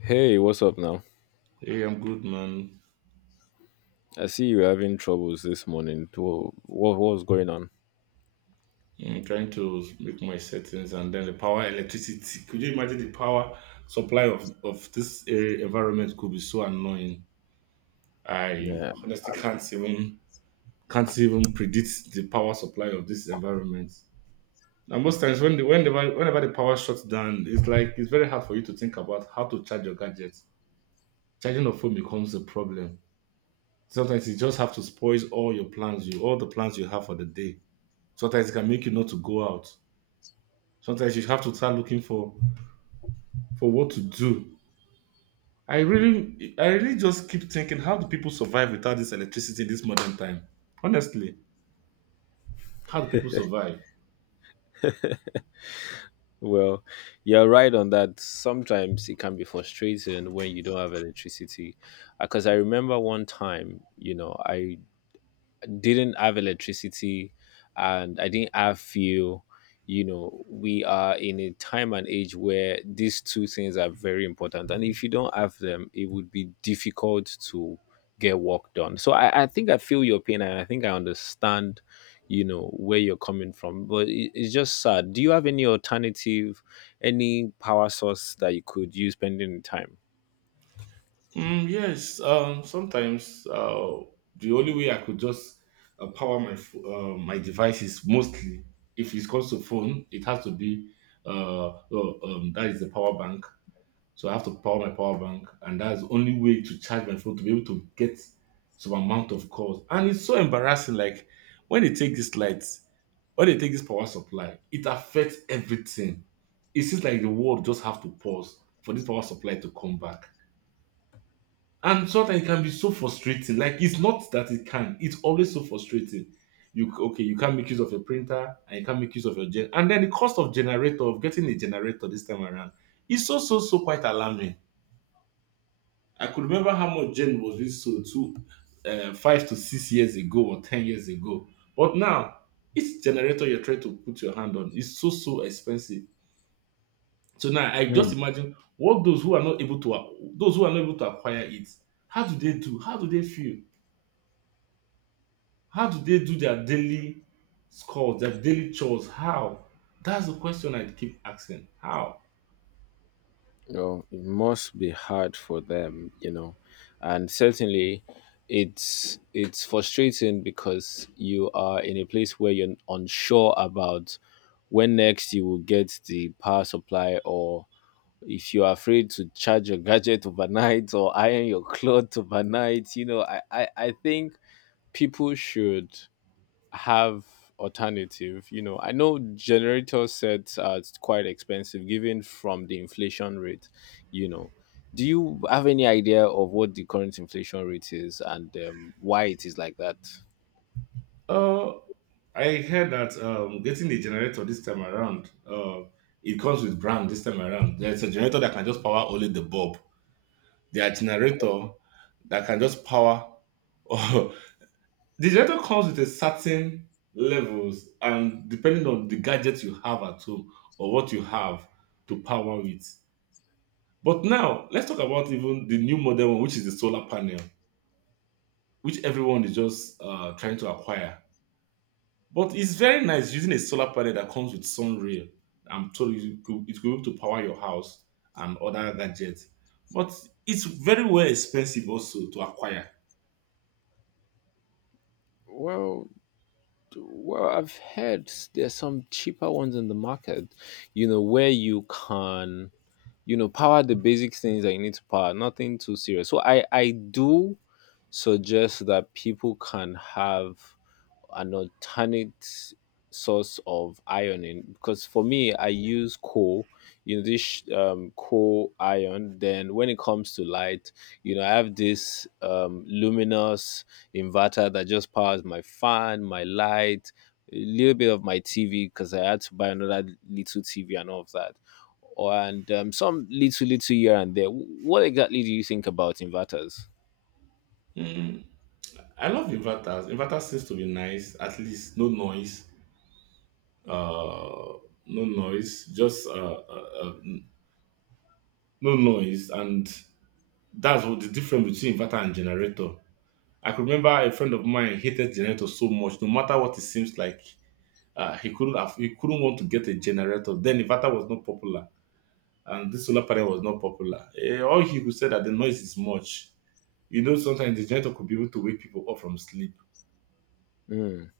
Hey, what's up now? Hey, I'm good, man. I see you're having troubles this morning. What's going on? Yeah, I'm trying to make my settings and then the power electricity. Could you imagine the power supply of this area environment could be so annoying? I Yeah. honestly can't even predict the power supply of this environment. And most times when the whenever whenever the power shuts down, it's like it's very hard for you to think about how to charge your gadgets. Charging your phone becomes a problem. Sometimes you just have to spoil all your plans, you all the plans you have for the day. Sometimes it can make you not to go out. Sometimes you have to start looking for what to do. I really just keep thinking, how do people survive without this electricity in this modern time? Honestly, how do people survive? Well, you're right on that. Sometimes it can be frustrating when you don't have electricity. Because I remember one time, I didn't have electricity and I didn't have fuel. We are in a time and age where these two things are very important. And if you don't have them, it would be difficult to get work done. So I think I feel your pain and I think I understand where you're coming from. But it's just sad. Do you have any alternative, any power source that you could use pending in time? Mm, yes, sometimes the only way I could just power my my devices mostly, if it comes to phone, it has to be uh, uh, that is the power bank. So I have to power my power bank, and that's the only way to charge my phone to be able to get some amount of calls. And it's so embarrassing. Like when they take these lights, when they take this power supply, it affects everything. It seems like the world just have to pause for this power supply to come back. And sometimes it can be so frustrating. Like it's not that it can, it's always so frustrating. You okay, you can't make use of your printer and you can't make use of your gen, and then the cost of generator of getting a generator this time around is so so so quite alarming. I could remember how much Jane was being sold 5 to 6 years ago or 10 years ago. But now, each generator you're trying to put your hand on is so so expensive. So now I just Hmm. imagine what those who are not able to acquire it. How do they do? How do they feel? How do they do their their daily chores? How? That's the question I keep asking. How? Oh, it must be hard for them, and certainly it's frustrating because you are in a place where you're unsure about when next you will get the power supply or if you're afraid to charge your gadget overnight or iron your clothes overnight, I think people should have alternative. I know generator sets are quite expensive given from the inflation rate you know do you have any idea of what the current inflation rate is and why it is like that? Uh, I heard that getting the generator this time around, it comes with brand this time around. There's a generator that can just power only the bulb. There are generator that can just power. The generator comes with a certain levels, and depending on the gadget you have at home or what you have to power it. But now let's talk about even the new model one, which is the solar panel, which everyone is just trying to acquire. But it's very nice using a solar panel that comes with sun rail. I'm told it's going to power your house and other gadgets. But it's very well expensive also to acquire. Well, well, I've heard there's some cheaper ones in the market, where you can power the basic things that you need to power, nothing too serious. So I do suggest that people can have an alternate source of ironing, because for me I use coal, you know, this coal iron. Then when it comes to light, you know, I have this luminous inverter that just powers my fan, my light, a little bit of my TV, because I had to buy another little TV and all of that, or and some little little here and there. What exactly do you think about inverters? Mm, I love inverters. Inverter seems to be nice. At least no noise. Uh, no noise. Just uh, uh, no noise. And that's what the difference between inverter and generator. I could remember a friend of mine hated generator so much. No matter what it seems like, he couldn't want to get a generator. Then inverter was not popular, and this solar panel was not popular. Eh, all he could say that the noise is much. You know, sometimes the generator could be able to wake people up from sleep, Mm.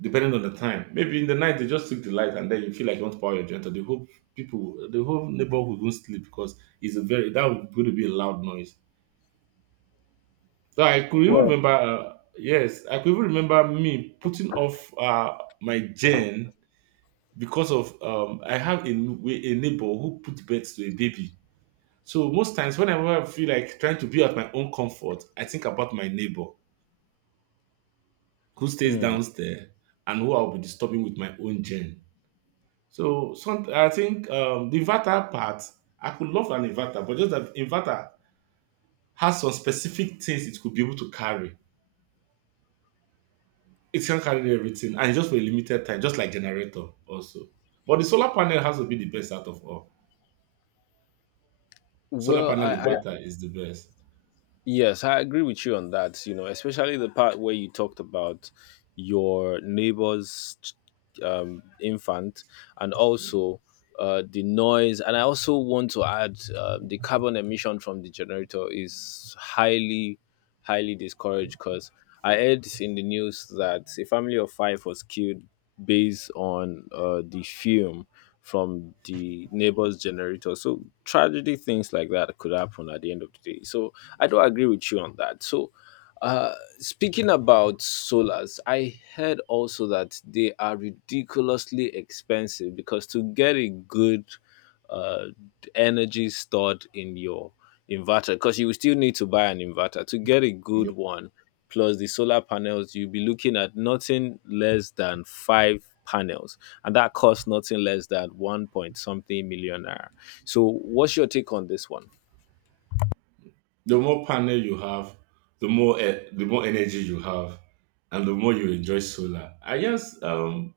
depending on the time. Maybe in the night they just took the light, and then you feel like you want to power your generator. The whole neighborhood won't sleep because it's a very that would going to be a loud noise. So I could even Well. remember, yes, I could even remember me putting off my gen because of I have a neighbor who put birth to a baby. So most times, whenever I feel like trying to be at my own comfort, I think about my neighbor who stays Hmm. downstairs and who I'll be disturbing with my own gen. So some, I think the inverter part, I could love an inverter, but just that inverter has some specific things it could be able to carry. It can carry everything, and it's just for a limited time, just like generator also. But the solar panel has to be the best out of all. Solar Well, panel I inverter is the best. yes, I agree with you on that. You know, especially the part where you talked about your neighbor's infant, and also the noise. And I also want to add the carbon emission from the generator is highly, highly discouraged, because I heard in the news that a family of five was killed based on the fume from the neighbor's generator. So tragedy things like that could happen at the end of the day. So I do agree with you on that. So uh speaking about solars, I heard also that they are ridiculously expensive, because to get a good uh energy stored in your inverter, because you will still need to buy an inverter to get a good one plus the solar panels, you'll be looking at nothing less than five panels, and that costs nothing less than one point something million naira. So, what's your take on this one? The more panel you have, the more energy you have, and the more you enjoy solar. I just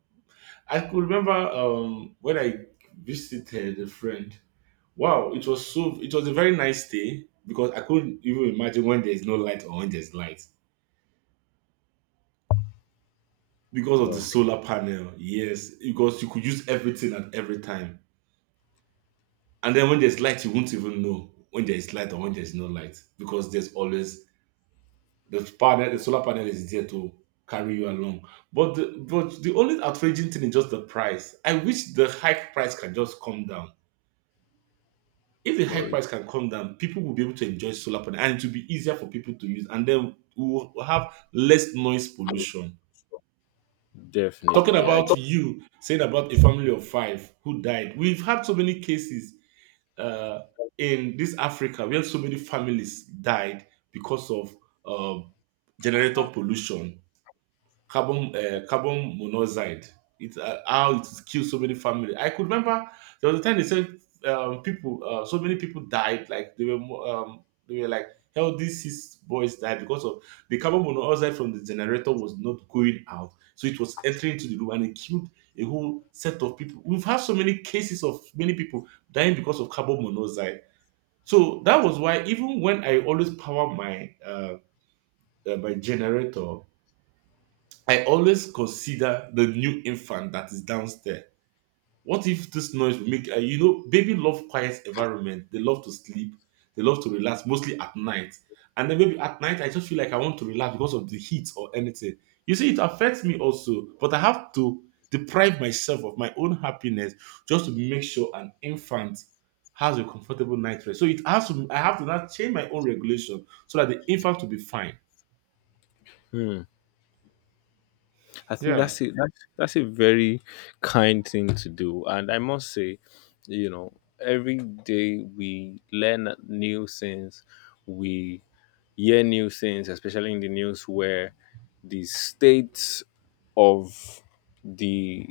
I could remember when I visited a friend. Wow, it was a very nice day because I couldn't even imagine when there's no light or when there's light because of the Well, solar panel. Yes, because you could use everything at every time, and then when there's light, you won't even know when there's light or when there's no light because there's always the solar panel is there to carry you along. But the only outraging thing is just the price. I wish the hike price can just come down. If the hike well, price can come down, people will be able to enjoy solar panel and it will be easier for people to use, and then we will have less noise pollution. Talking definitely. I about you saying about a family of five who died, we've had so many cases uh, in this Africa. We have so many families died because of uh, generator pollution, carbon carbon monoxide. It how it killed so many families. I could remember there was a time they said so many people died. Like they were like healthy six boys died because of the carbon monoxide from the generator was not going out, so it was entering into the room and it killed a whole set of people. We've had so many cases of many people dying because of carbon monoxide. So that was why even when I always power my my generator, I always consider the new infant that is downstairs. What if this noise will make you know baby love quiet environment? They love to sleep, they love to relax, mostly at night. And then maybe at night I just feel like I want to relax because of the heat or anything. You see, it affects me also, but I have to deprive myself of my own happiness just to make sure an infant has a comfortable night rest. So it has to I have to now change my own regulation so that the infant will be fine. Hmm. I think Yeah. that's it. That's a very kind thing to do, and I must say, you know, every day we learn new things. We hear new things, especially in the news, where the state of the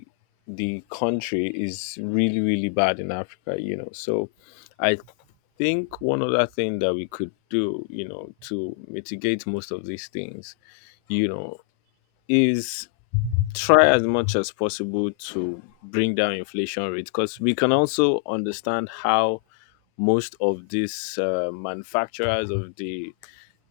the country is really really bad in Africa. So I think one other thing that we could do, to mitigate most of these things, you know, is try as much as possible to bring down inflation rates, because we can also understand how most of these manufacturers of the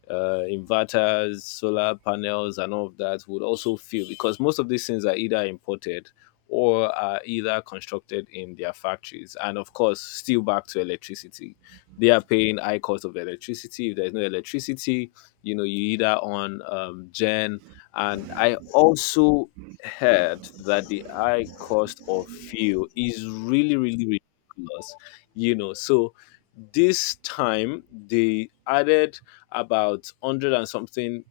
inverters, solar panels, and all of that would also fail, because most of these things are either imported or are either constructed in their factories. And of course, still back to electricity. They are paying high cost of electricity. If there's no electricity, you either on gen. And I also heard that the high cost of fuel is really, really ridiculous. So this time they added about 100 and something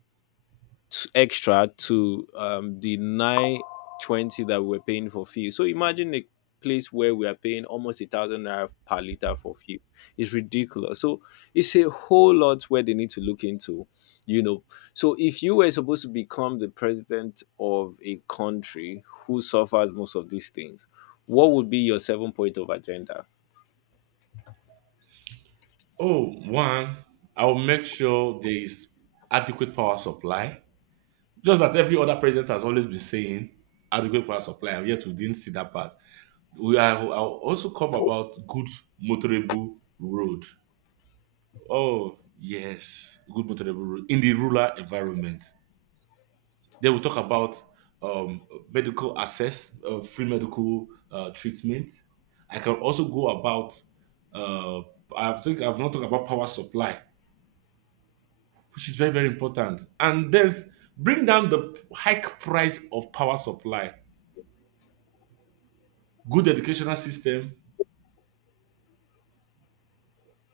extra to the 920 that we're paying for fuel. So imagine a place where we are paying almost 1,000 naira per liter for fuel. It's ridiculous. So it's a whole lot where they need to look into, you know. So if you were supposed to become the president of a country who suffers most of these things, what would be your seven point of agenda? Oh, one, I'll make sure there is adequate power supply. Just that every other president has always been saying adequate power supply, and yet we didn't see that part. We are I'll also come about good motorable road. Oh yes, good motorable road in the rural environment. Then we talk about um, medical access, free medical treatment. I can also go about. Uh, I think I've not talked about power supply which is very, very important. And then bring down the hike price of power supply, good educational system.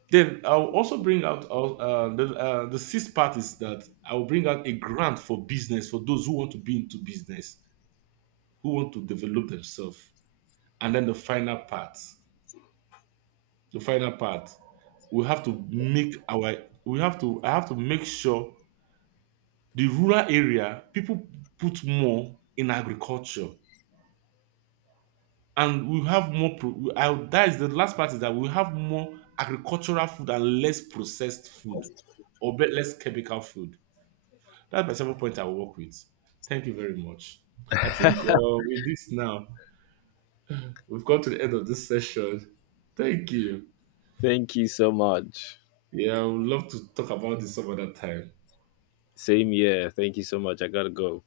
Then I'll also bring out the sixth part is that I'll bring out a grant for business for those who want to be into business, who want to develop themselves. And then the final part, we have to make our, we have to, I have to make sure the rural area, people put more in agriculture and we have more pro- we- I, that is the last part is that we have more agricultural food and less processed food or less chemical food. That's my 7 point I will work with. Thank you very much. I think with this now we've got to the end of this session. Thank you. Thank you so much. Yeah, I would love to talk about this some other time. Same here. Thank you so much. I gotta go.